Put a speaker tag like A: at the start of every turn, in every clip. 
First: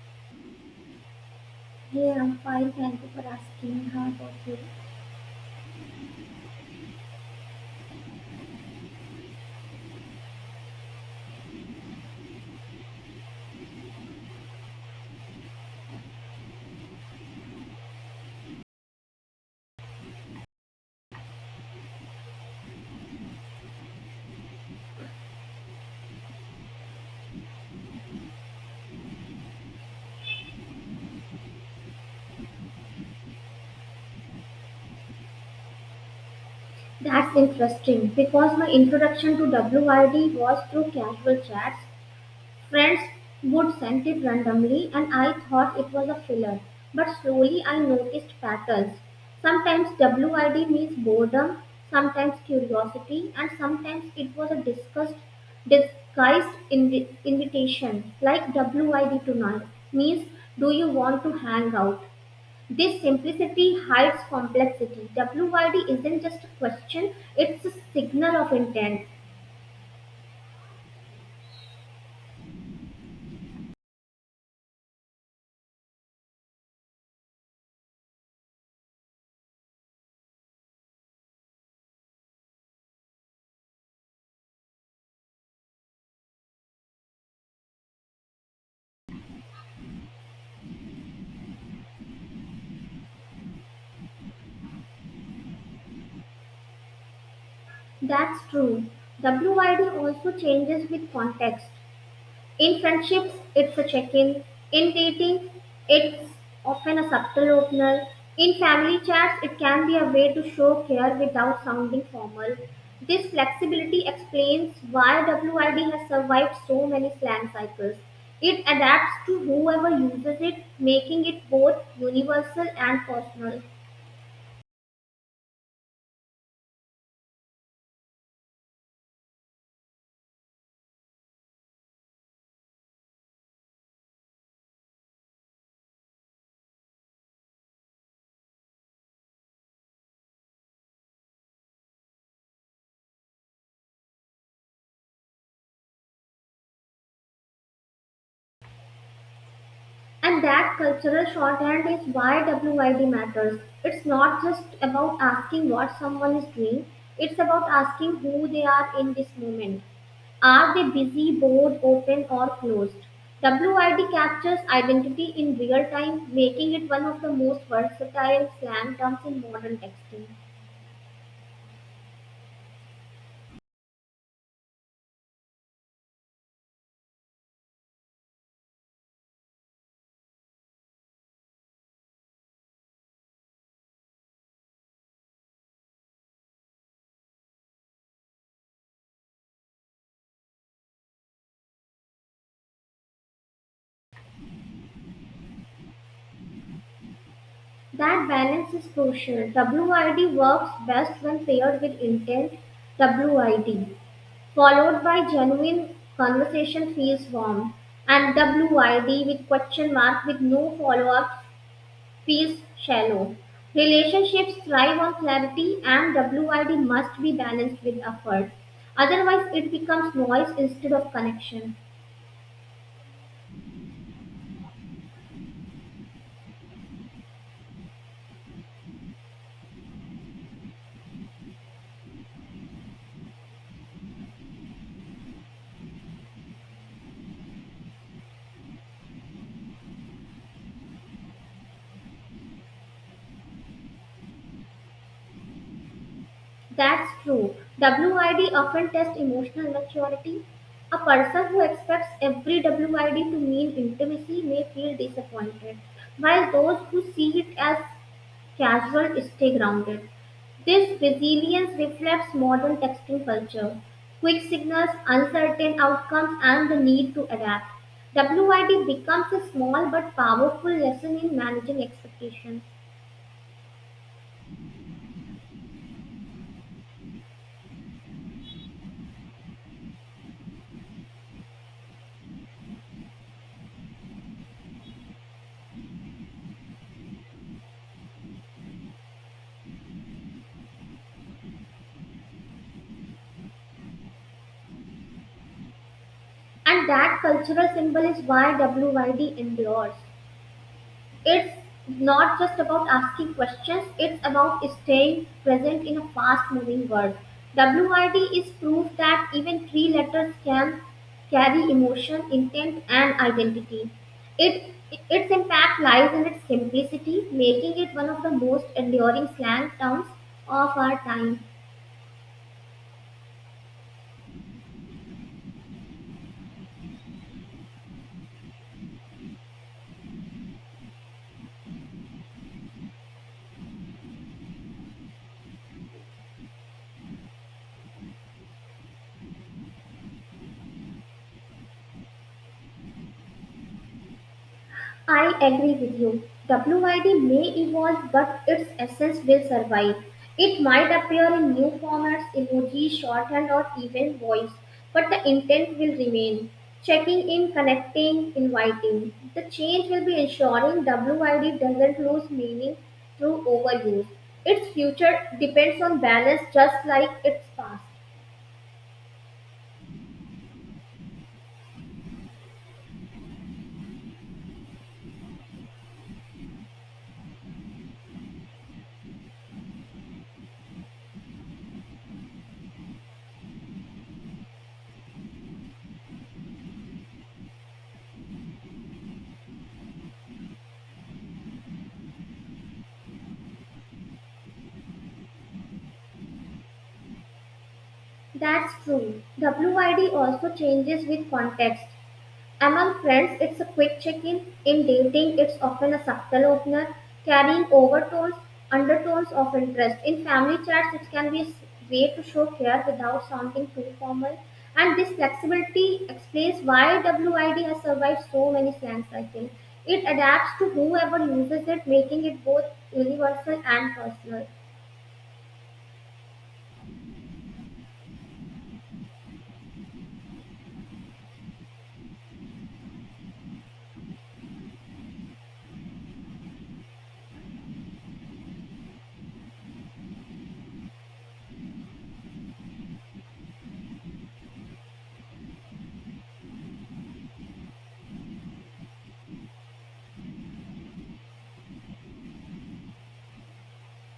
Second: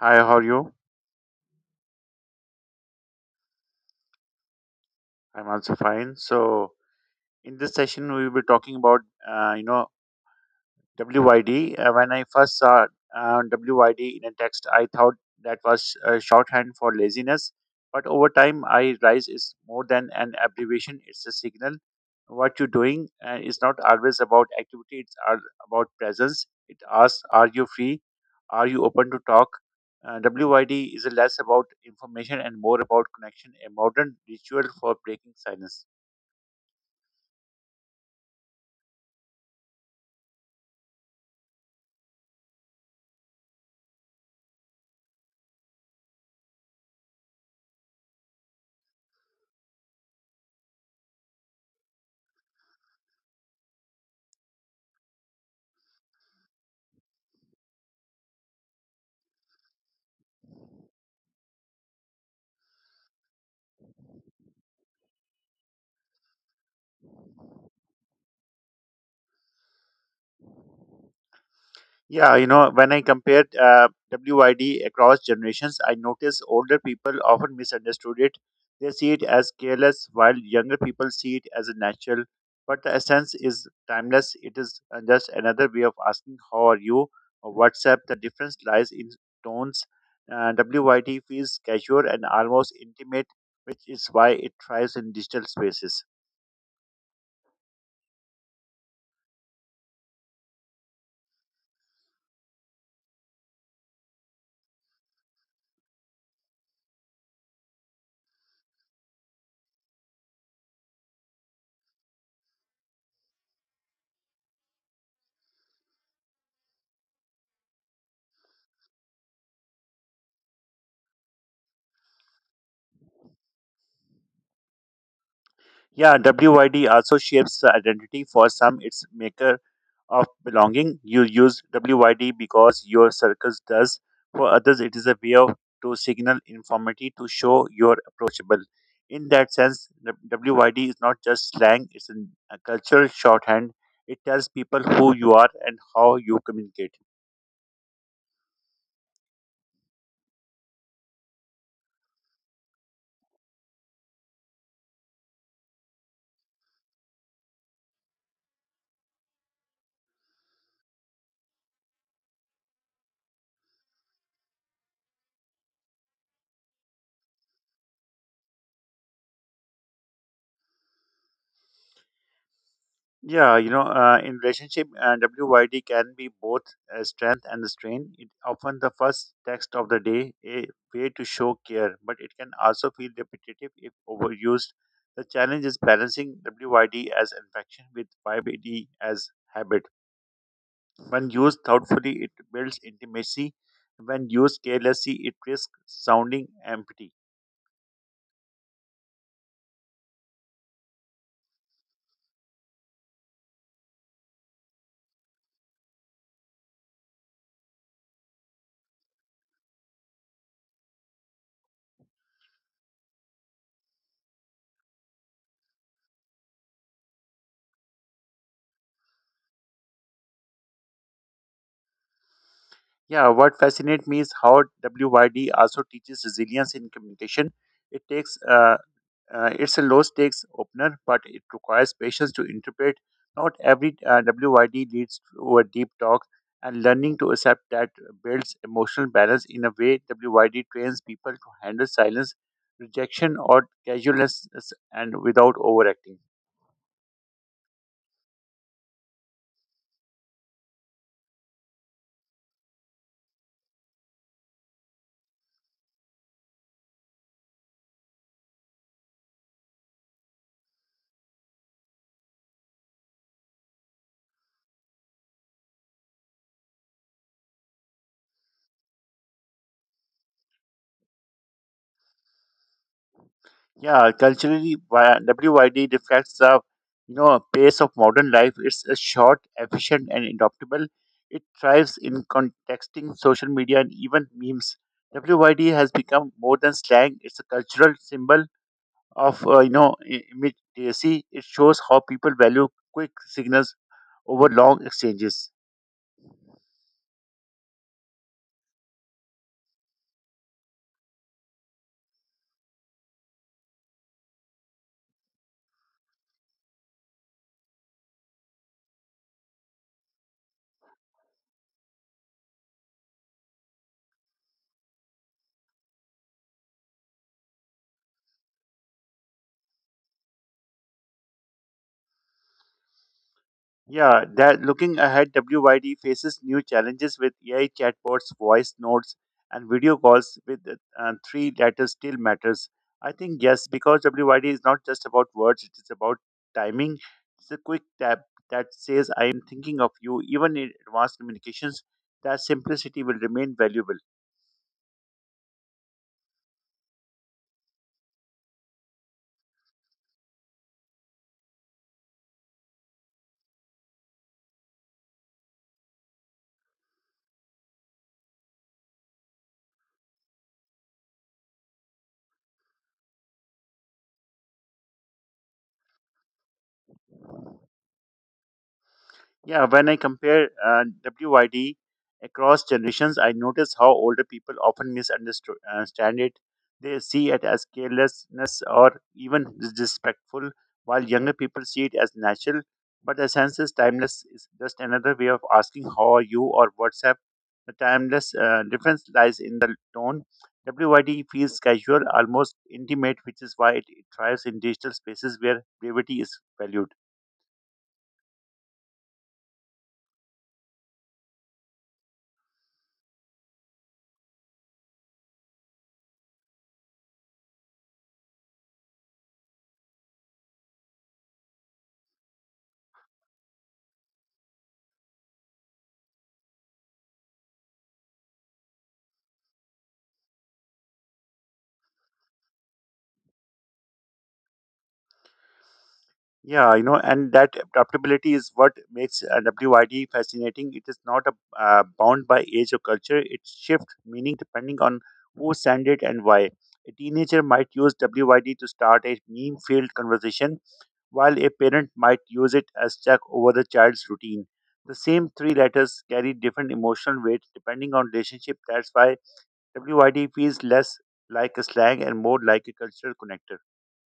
A: Hi, how are you?
B: Hey, I'm fine. Thank you for asking. How about you?
A: I'm also fine. So, in this session, we will be talking about, uh, you know, WYD. When I first saw WYD in a text, I thought that was shorthand for laziness. But over time, I realized it's more than an abbreviation, it's a signal. What you're doing is not always about activity, it's all about presence. It asks, are you free? Are you open to talk? WYD is less about information and more about connection, a modern ritual for breaking silence.
B: That's interesting because my introduction to W.I.D. was through casual chats. Friends would send it randomly, and I thought it was a filler. But slowly I noticed patterns. Sometimes W.I.D. means boredom, sometimes curiosity, and sometimes it was a disguised invitation like WID tonight means do you want to hang out? This simplicity hides complexity. WYD isn't just a question, it's a signal of intent.
A: Yeah, when I compared WID across generations, I noticed older people often misunderstood it. They see it as careless, while younger people see it as a natural. But the essence is timeless. It is just another way of asking, how are you? Or WhatsApp. The difference lies in tones. WID feels casual and almost intimate, which is why it thrives in digital spaces.
B: That's true. WYD also changes with context. In friendships, it's a check in. In dating, it's often a subtle opener. In family chats, it can be a way to show care without sounding formal. This flexibility explains why WID has survived so many slang cycles. It adapts to whoever uses it, making it both universal and personal.
A: Yeah, WYD also shapes the identity for some its maker of belonging. You use WYD because your circus does. For others, it is a way of, to signal informity to show you're approachable. In that sense, the WYD is not just slang, it's a cultural shorthand. It tells people who you are and how you communicate.
B: And that cultural shorthand is why WID matters. It's not just about asking what someone is doing, it's about asking who they are in this moment. Are they busy, bored, open, or closed? WID captures identity in real time, making it one of the most versatile slang terms in modern texting.
A: Yeah, in relationship, WYD can be both a strength and a strain. It often the first text of the day, a way to show care, but it can also feel repetitive if overused. The challenge is balancing WYD as infection with YBD as habit. When used thoughtfully, it builds intimacy. When used carelessly, it risks sounding empty.
B: That balance is crucial. WID works best when paired with intent WID. Followed by genuine conversation feels warm, and W.I.D. with question mark with no follow-up feels shallow. Relationships thrive on clarity, and W.I.D. must be balanced with effort. Otherwise, it becomes noise instead of connection.
A: Yeah, what fascinates me is how WYD also teaches resilience in communication. it takes uh, it's a low stakes opener, but it requires patience to interpret. Not every WYD leads to a deep talk, and learning to accept that builds emotional balance in a way WYD trains people to handle silence, rejection, or casualness and without overacting.
B: That's true. WID often tests emotional maturity. A person who expects every WID to mean intimacy may feel disappointed, while those who see it as casual, stay grounded. This resilience reflects modern texting culture. Quick signals, uncertain outcomes, and the need to adapt. WID becomes a small but powerful lesson in managing expectations.
A: Yeah, culturally, WYD reflects the pace of modern life. It's a short, efficient, and adaptable. It thrives in contexting social media and even memes. WYD has become more than slang. It's a cultural symbol of immediacy. It shows how people value quick signals over long exchanges.
B: And that cultural symbol is why WID endures. It's not just about asking questions, it's about staying present in a fast moving world. WRD is proof that even three letters can carry emotion, intent, and identity. It its impact lies in its simplicity, making it one of the most enduring slang terms of our time.
A: Yeah, that looking ahead, WYD faces new challenges with AI chatbots, voice notes, and video calls with three letters still matters. I think yes, because WYD is not just about words, it is about timing. It's a quick tap that says I am thinking of you. Even in advanced communications, that simplicity will remain valuable.
B: I agree with you. WID may evolve, but its essence will survive. It might appear in new formats, emoji, shorthand, or even voice, but the intent will remain. Checking in, connecting, inviting. The change will be ensuring WID doesn't lose meaning through overuse. Its future depends on balance just like its past.
A: Yeah, when I compare WYD across generations, I notice how older people often misunderstand it. They see it as carelessness or even disrespectful, while younger people see it as natural. But the sense is timeless is just another way of asking how are you or what's up. The timeless difference lies in the tone. WYD feels casual, almost intimate, which is why it thrives in digital spaces where brevity is valued.
B: That's true. WID also changes with context. Among friends, it's a quick check-in. In dating, it's often a subtle opener, carrying overtones, undertones of interest. In family chats, it can be a way to show care without sounding too formal. And this flexibility explains why WID has survived so many slang cycles. It adapts to whoever uses it, making it both universal and personal.
A: Yeah, and that adaptability is what makes WYD fascinating. It is not bound by age or culture. It shifts meaning depending on who sent it and why. A teenager might use WYD to start a meme-filled conversation, while a parent might use it as check over the child's routine. The same three letters carry different emotional weight depending on relationship. That's why WYD feels less like a slang and more like a cultural connector.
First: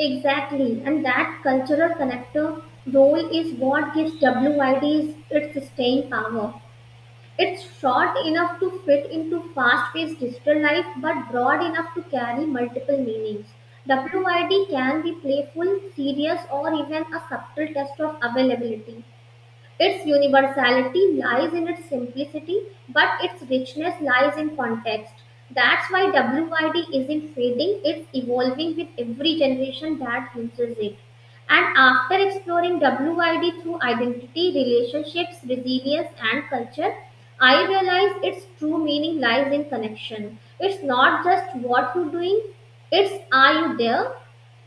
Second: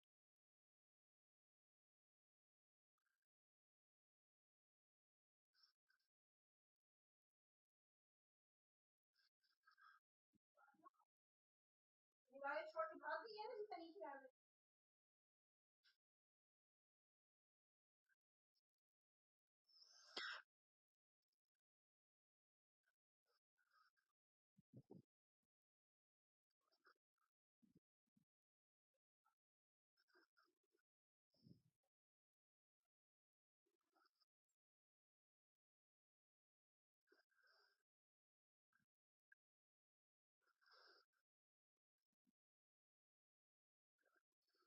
B: Exactly, and that cultural connector role is what gives WID its staying power. It's short enough to fit into fast paced digital life but broad enough to carry multiple meanings. WID can be playful, serious, or even a subtle test of availability. Its universality lies in its simplicity, but its richness lies in context. That's why WID isn't fading, it's evolving with every generation that uses it. And after exploring WID through identity, relationships, resilience, and culture, I realize its true meaning lies in connection. It's not just what you're doing, it's are you there?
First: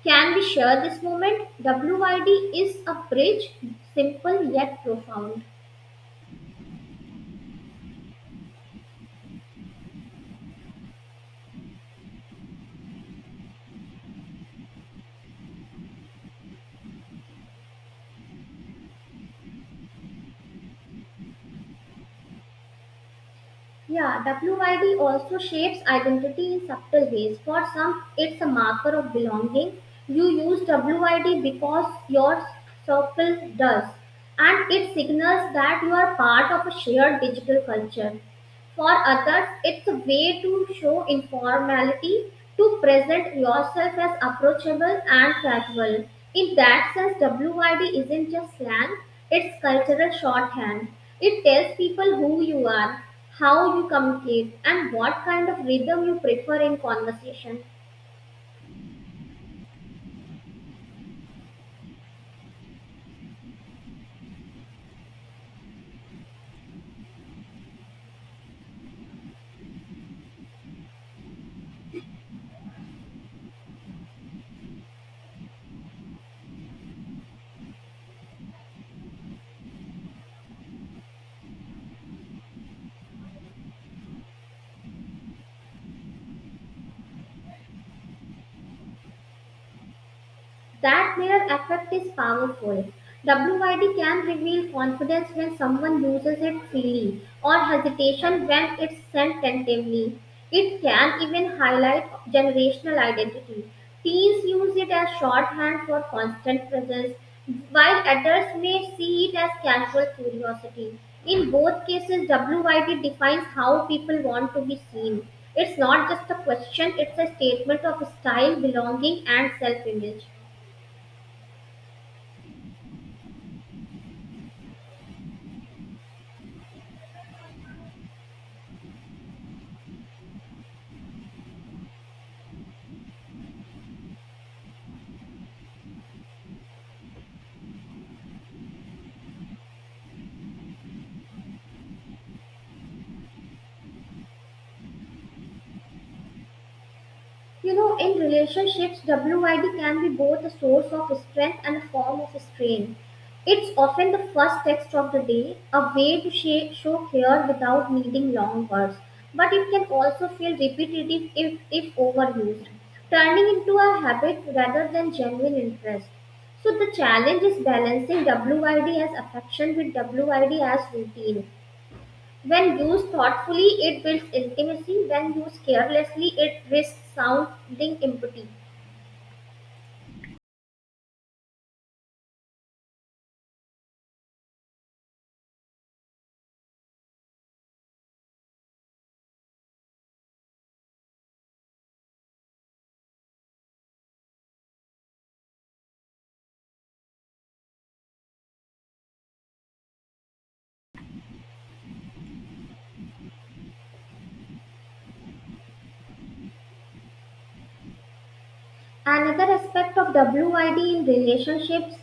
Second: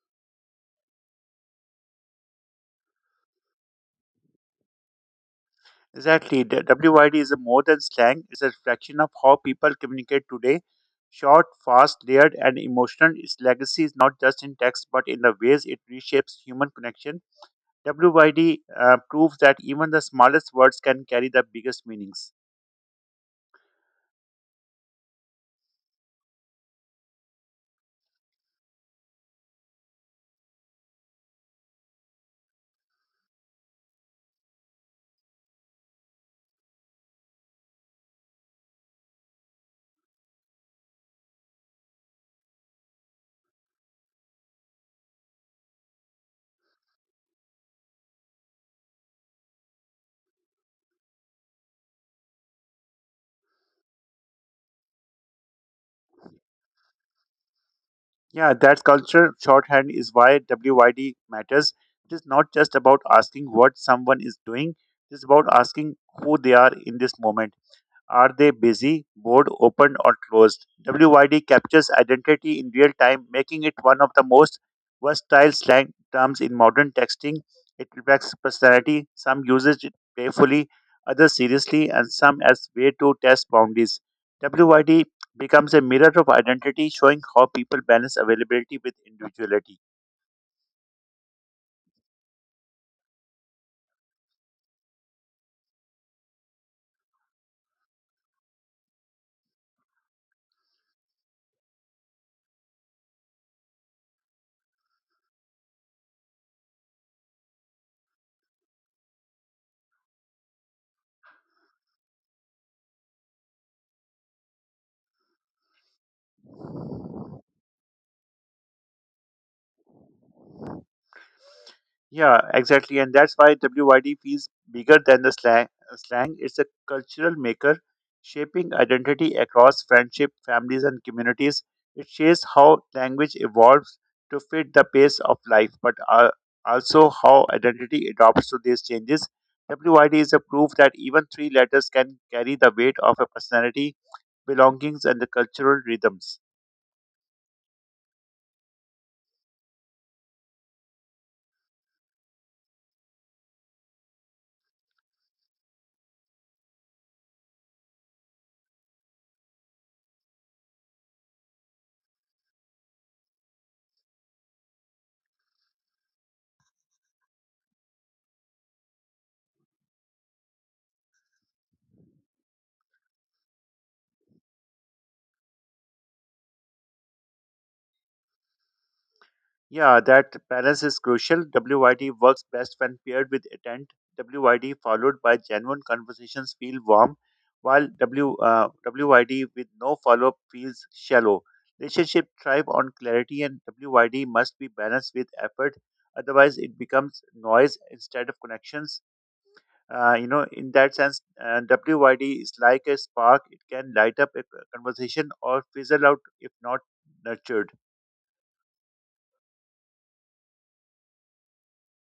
B: Can we share this moment? WYD is a bridge, simple yet profound.
A: Exactly. The WYD is a more than slang, it's a reflection of how people communicate today. Short, fast, layered, and emotional, its legacy is not just in text but in the ways it reshapes human connection. WYD proves that even the smallest words can carry the biggest meanings.
B: Yeah, WYD also shapes identity in subtle ways. For some, it's a marker of belonging. You use WYD because your circle does, and it signals that you are part of a shared digital culture. For others, it's a way to show informality, to present yourself as approachable and casual. In that sense, WYD isn't just slang, it's cultural shorthand. It tells people who you are, how you communicate, and what kind of rhythm you prefer in conversation.
A: Yeah, that culture shorthand is why WYD matters. It is not just about asking what someone is doing, it is about asking who they are in this moment. Are they busy, bored, open, or closed? WYD captures identity in real time, making it one of the most versatile slang terms in modern texting. It reflects personality. Some use it playfully, others seriously, and some as way to test boundaries. WYD becomes a mirror of identity, showing how people balance availability with individuality.
B: That mirror effect is powerful. WYD can reveal confidence when someone uses it freely or hesitation when it's sent tentatively. It can even highlight generational identity. Teens use it as shorthand for constant presence, while adults may see it as casual curiosity. In both cases, WYD defines how people want to be seen. It's not just a question, it's a statement of style, belonging, and self image.
A: Yeah, exactly. And that's why WYD feels bigger than the slang. It's a cultural maker, shaping identity across friendship, families, and communities. It shows how language evolves to fit the pace of life, but also how identity adopts to these changes. WYD is a proof that even three letters can carry the weight of a personality, belongings, and the cultural rhythms.
B: You know, in relationships, WID can be both a source of strength and a form of strain. It's often the first text of the day, a way to show care without needing long words. But it can also feel repetitive if overused, turning into a habit rather than genuine interest. So the challenge is balancing WID as affection with WID as routine. When used thoughtfully, it builds intimacy. When used carelessly, it risks sounding empty.
A: Yeah, that balance is crucial. WYD works best when paired with intent. WYD followed by genuine conversations feel warm, while WYD with no follow up feels shallow. Relationship thrive on clarity, and WYD must be balanced with effort. Otherwise, it becomes noise instead of connections. In that sense, WYD is like a spark. It can light up a conversation or fizzle out if not nurtured.
B: Another aspect of WID in relationships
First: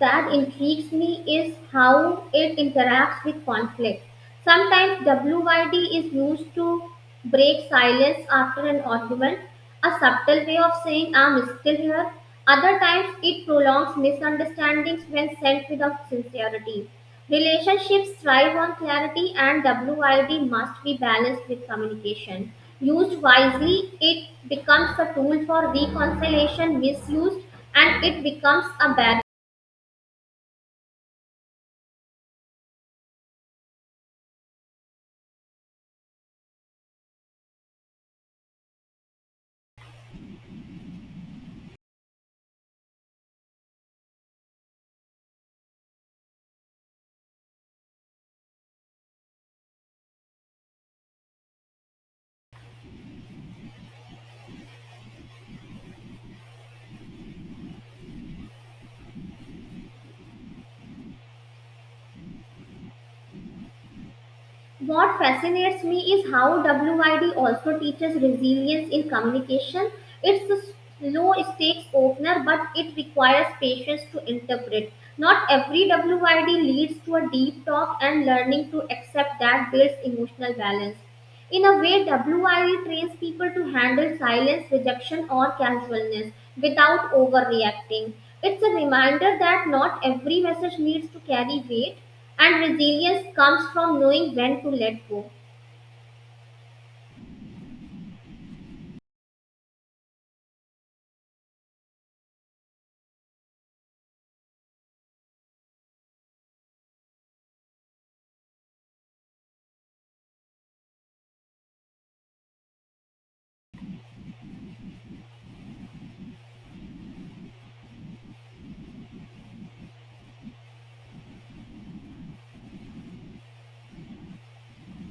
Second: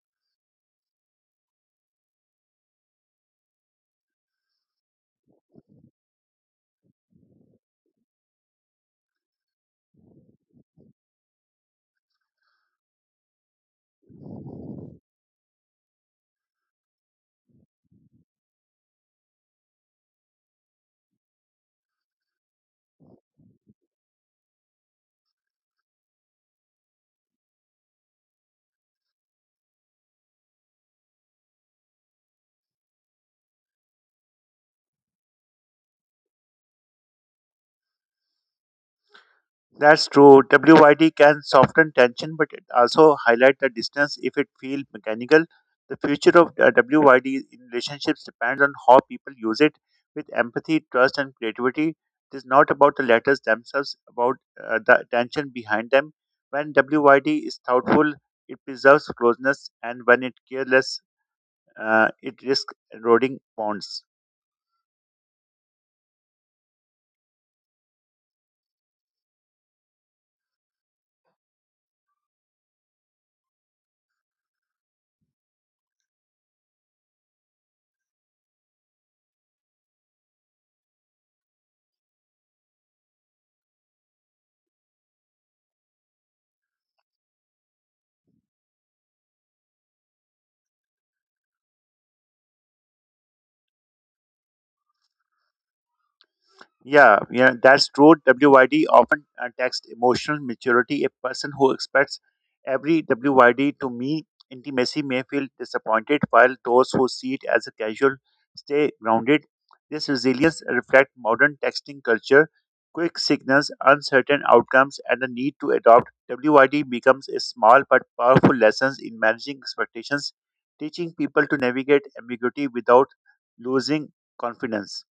B: that intrigues me is how it interacts with conflict. Sometimes WID is used to break silence after an argument, a subtle way of saying, I'm still here. Other times, it prolongs misunderstandings when sent without sincerity. Relationships thrive on clarity, and WID must be balanced with communication. Used wisely, it becomes a tool for reconciliation; misused, and it becomes a barrier.
A: That's true. WYD can soften tension, but it also highlight the distance if it feels mechanical. The future of WYD in relationships depends on how people use it with empathy, trust, and creativity. It is not about the letters themselves, about the tension behind them. When WYD is thoughtful, it preserves closeness, and when it careless, it risks eroding bonds.
B: What fascinates me is how WID also teaches resilience in communication. It's a low stakes opener, but it requires patience to interpret. Not every WID leads to a deep talk, and learning to accept that builds emotional balance. In a way, WIE trains people to handle silence, rejection, or casualness without overreacting. It's a reminder that not every message needs to carry weight, and resilience comes from knowing when to let go.
A: Yeah, yeah, that's true. WYD often takes emotional maturity. A person who expects every WYD to mean intimacy may feel disappointed, while those who see it as a casual stay grounded. This resilience reflects modern texting culture, quick signals, uncertain outcomes, and the need to adopt. WYD becomes a small but powerful lesson in managing expectations, teaching people to navigate ambiguity without losing confidence.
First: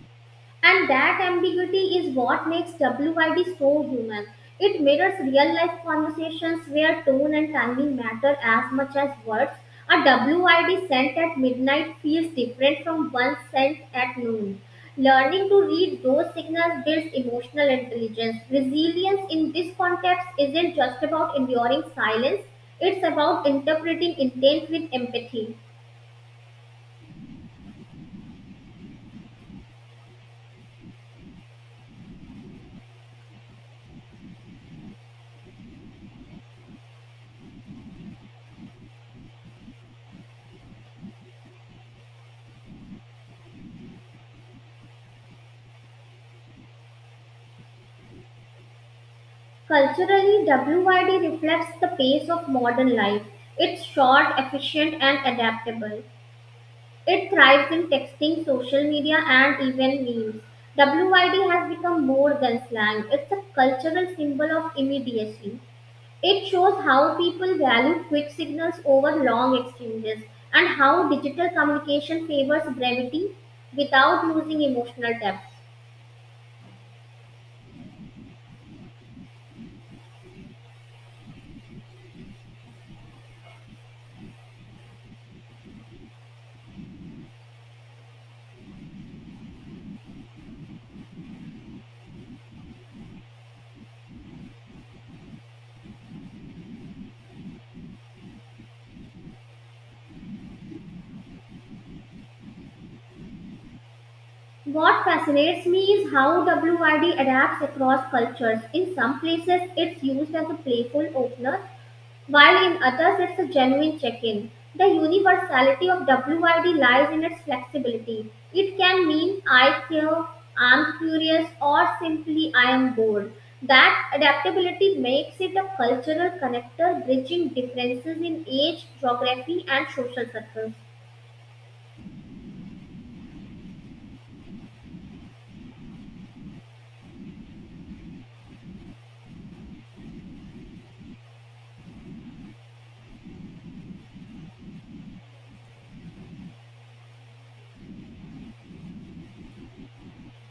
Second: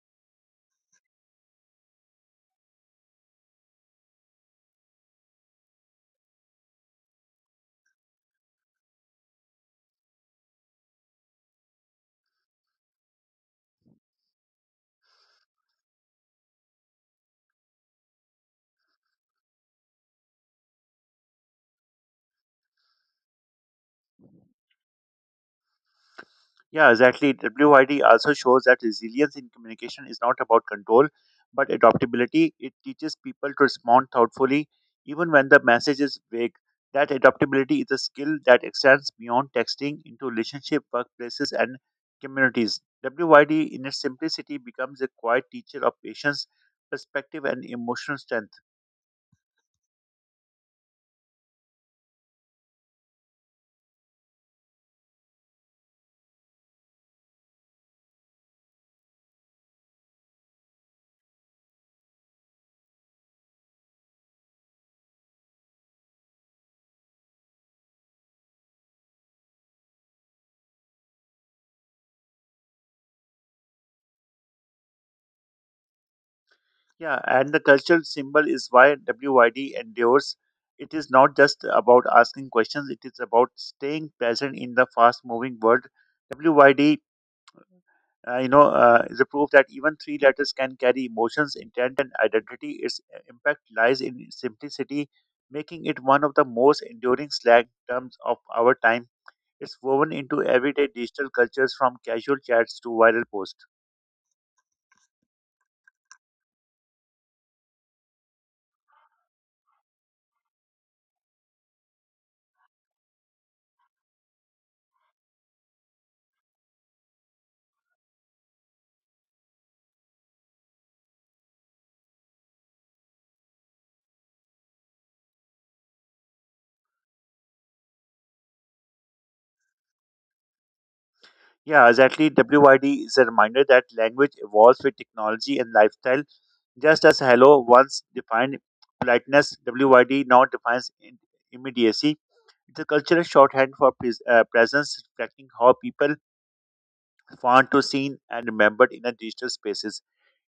B: And that ambiguity is what makes WID so human. It mirrors real life conversations where tone and timing matter as much as words. A WID sent at midnight feels different from one sent at noon. Learning to read those signals builds emotional intelligence. Resilience in this context isn't just about enduring silence, it's about interpreting intent with empathy.
A: Yeah, exactly. WID also shows that resilience in communication is not about control, but adaptability. It teaches people to respond thoughtfully, even when the message is vague. That adaptability is a skill that extends beyond texting into relationship, workplaces, and communities. WID, in its simplicity, becomes a quiet teacher of patience, perspective, and emotional strength.
B: Culturally, WYD reflects the pace of modern life. It's short, efficient, and adaptable. It thrives in texting, social media, and even memes. WYD has become more than slang, it's a cultural symbol of immediacy. It shows how people value quick signals over long exchanges and how digital communication favors brevity without losing emotional depth.
A: Yeah, and the cultural symbol is why WYD endures. It is not just about asking questions, it is about staying present in the fast moving world. WYD, is a proof that even three letters can carry emotions, intent, and identity. Its impact lies in its simplicity, making it one of the most enduring slang terms of our time. It's woven into everyday digital cultures from casual chats to viral posts.
B: What fascinates me is how WRD adapts across cultures. In some places, it's used as a playful opener, while in others, it's a genuine check in. The universality of WRD lies in its flexibility. It can mean I care, I'm curious, or simply I am bored. That adaptability makes it a cultural connector, bridging differences in age, geography, and social circles.
A: Yeah, exactly. WYD is a reminder that language evolves with technology and lifestyle. Just as hello once defined politeness, WYD now defines immediacy. It's a cultural shorthand for presence, reflecting how people want to seen and remembered in a digital spaces.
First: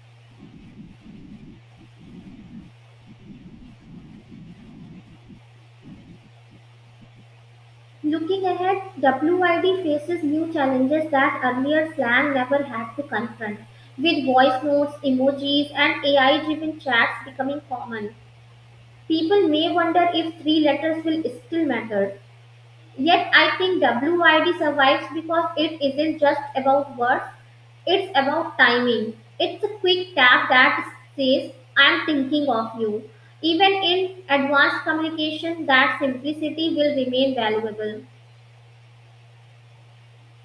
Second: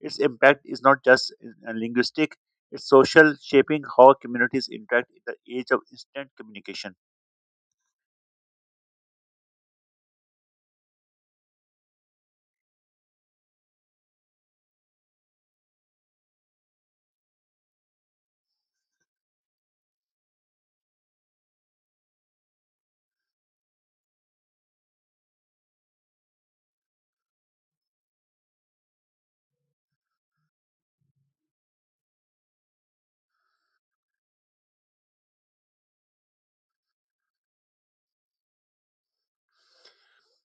A: Its impact is not just linguistic; it's social, shaping how communities interact in the age of instant communication.
B: Looking ahead, WID faces new challenges that earlier slang never had to confront. With voice notes, emojis, and AI driven chats becoming common, people may wonder if three letters will still matter. Yet, I think WID survives because it isn't just about words, it's about timing. It's a quick tap that says, I'm thinking of you. Even in advanced communication, that simplicity will remain valuable.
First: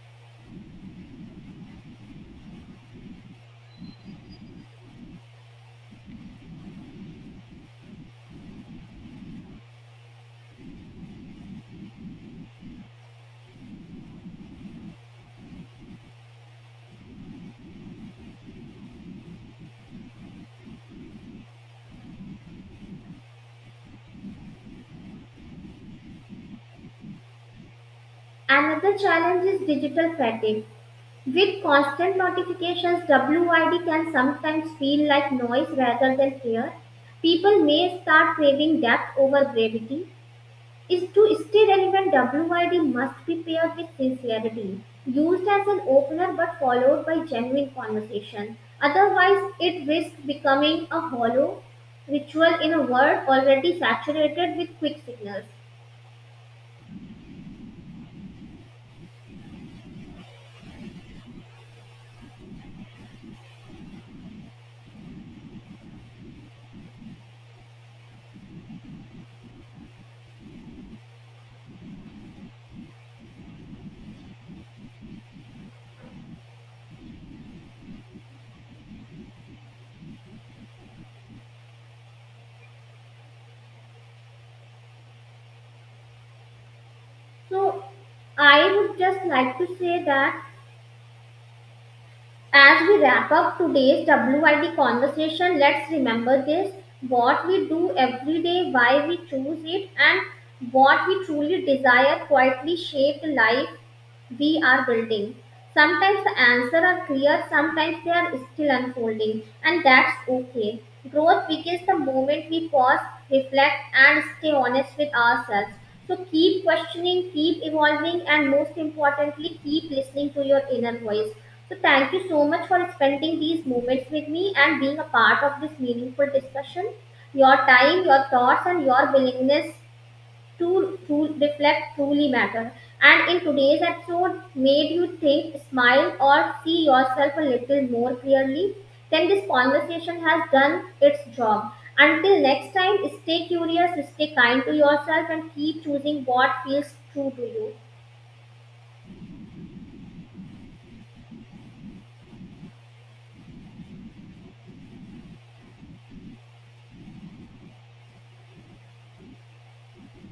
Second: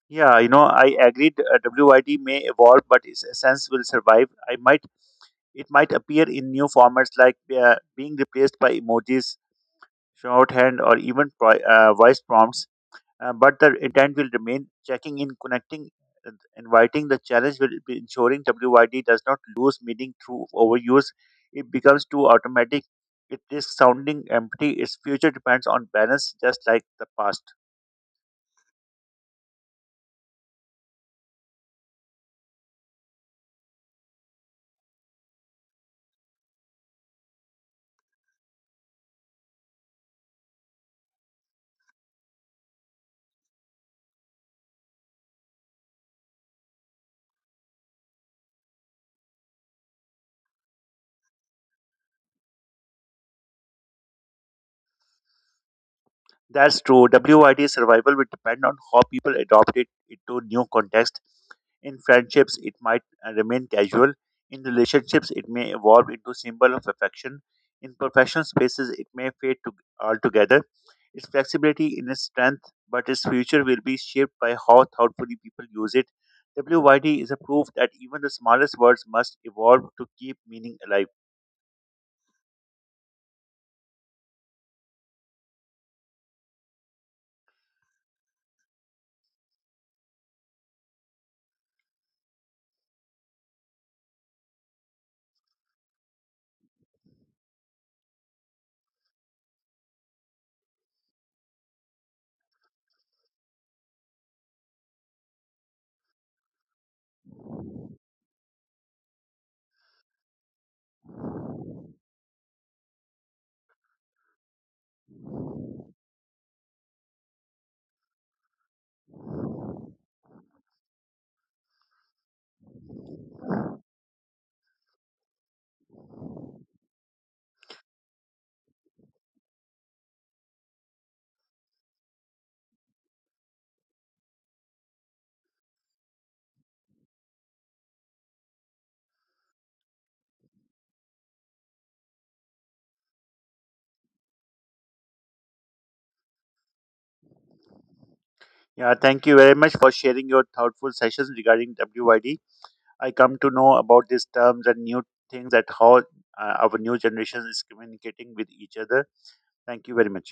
A: Yeah, I agreed. WYD may evolve, but its essence will survive. I might It might appear in new formats like being replaced by emojis, shorthand, or even voice prompts, but the intent will remain checking in, connecting, and inviting. The challenge will be ensuring WYD does not lose meaning through overuse. It becomes too automatic. It is sounding empty. Its future depends on balance, just like the past.
B: Another challenge is digital fatigue. With constant notifications, WID can sometimes feel like noise rather than care. People may start craving depth over brevity. Is to stay relevant, WID must be paired with sincerity, used as an opener but followed by genuine conversation. Otherwise, it risks becoming a hollow ritual in a world already saturated with quick signals.
A: That's true. WID survival will depend on how people adopt it into new context. In friendships, it might remain casual. In relationships, it may evolve into symbol of affection. In professional spaces, it may fade to, altogether. Its flexibility in its strength, but its future will be shaped by how thoughtfully people use it. WYD is a proof that even the smallest words must evolve to keep meaning alive.
B: So, I would just like to say that as we wrap up today's WID conversation, let's remember this: what we do every day, why we choose it, and what we truly desire quietly shape the life we are building. Sometimes the answers are clear, sometimes they are still unfolding, and that's okay. Growth begins the moment we pause, reflect, and stay honest with ourselves. So keep questioning, keep evolving, and most importantly, keep listening to your inner voice. So thank you so much for spending these moments with me and being a part of this meaningful discussion. Your time, your thoughts, and your willingness to reflect truly matter. And in today's episode, made you think, smile, or see yourself a little more clearly, then this conversation has done its job. Until next time, stay curious, stay kind to yourself, and keep choosing what feels true to you.
A: Yeah, thank you very much for sharing your thoughtful sessions regarding WYD. I come to know about these terms and new things that how our new generation is communicating with each other. Thank you very much.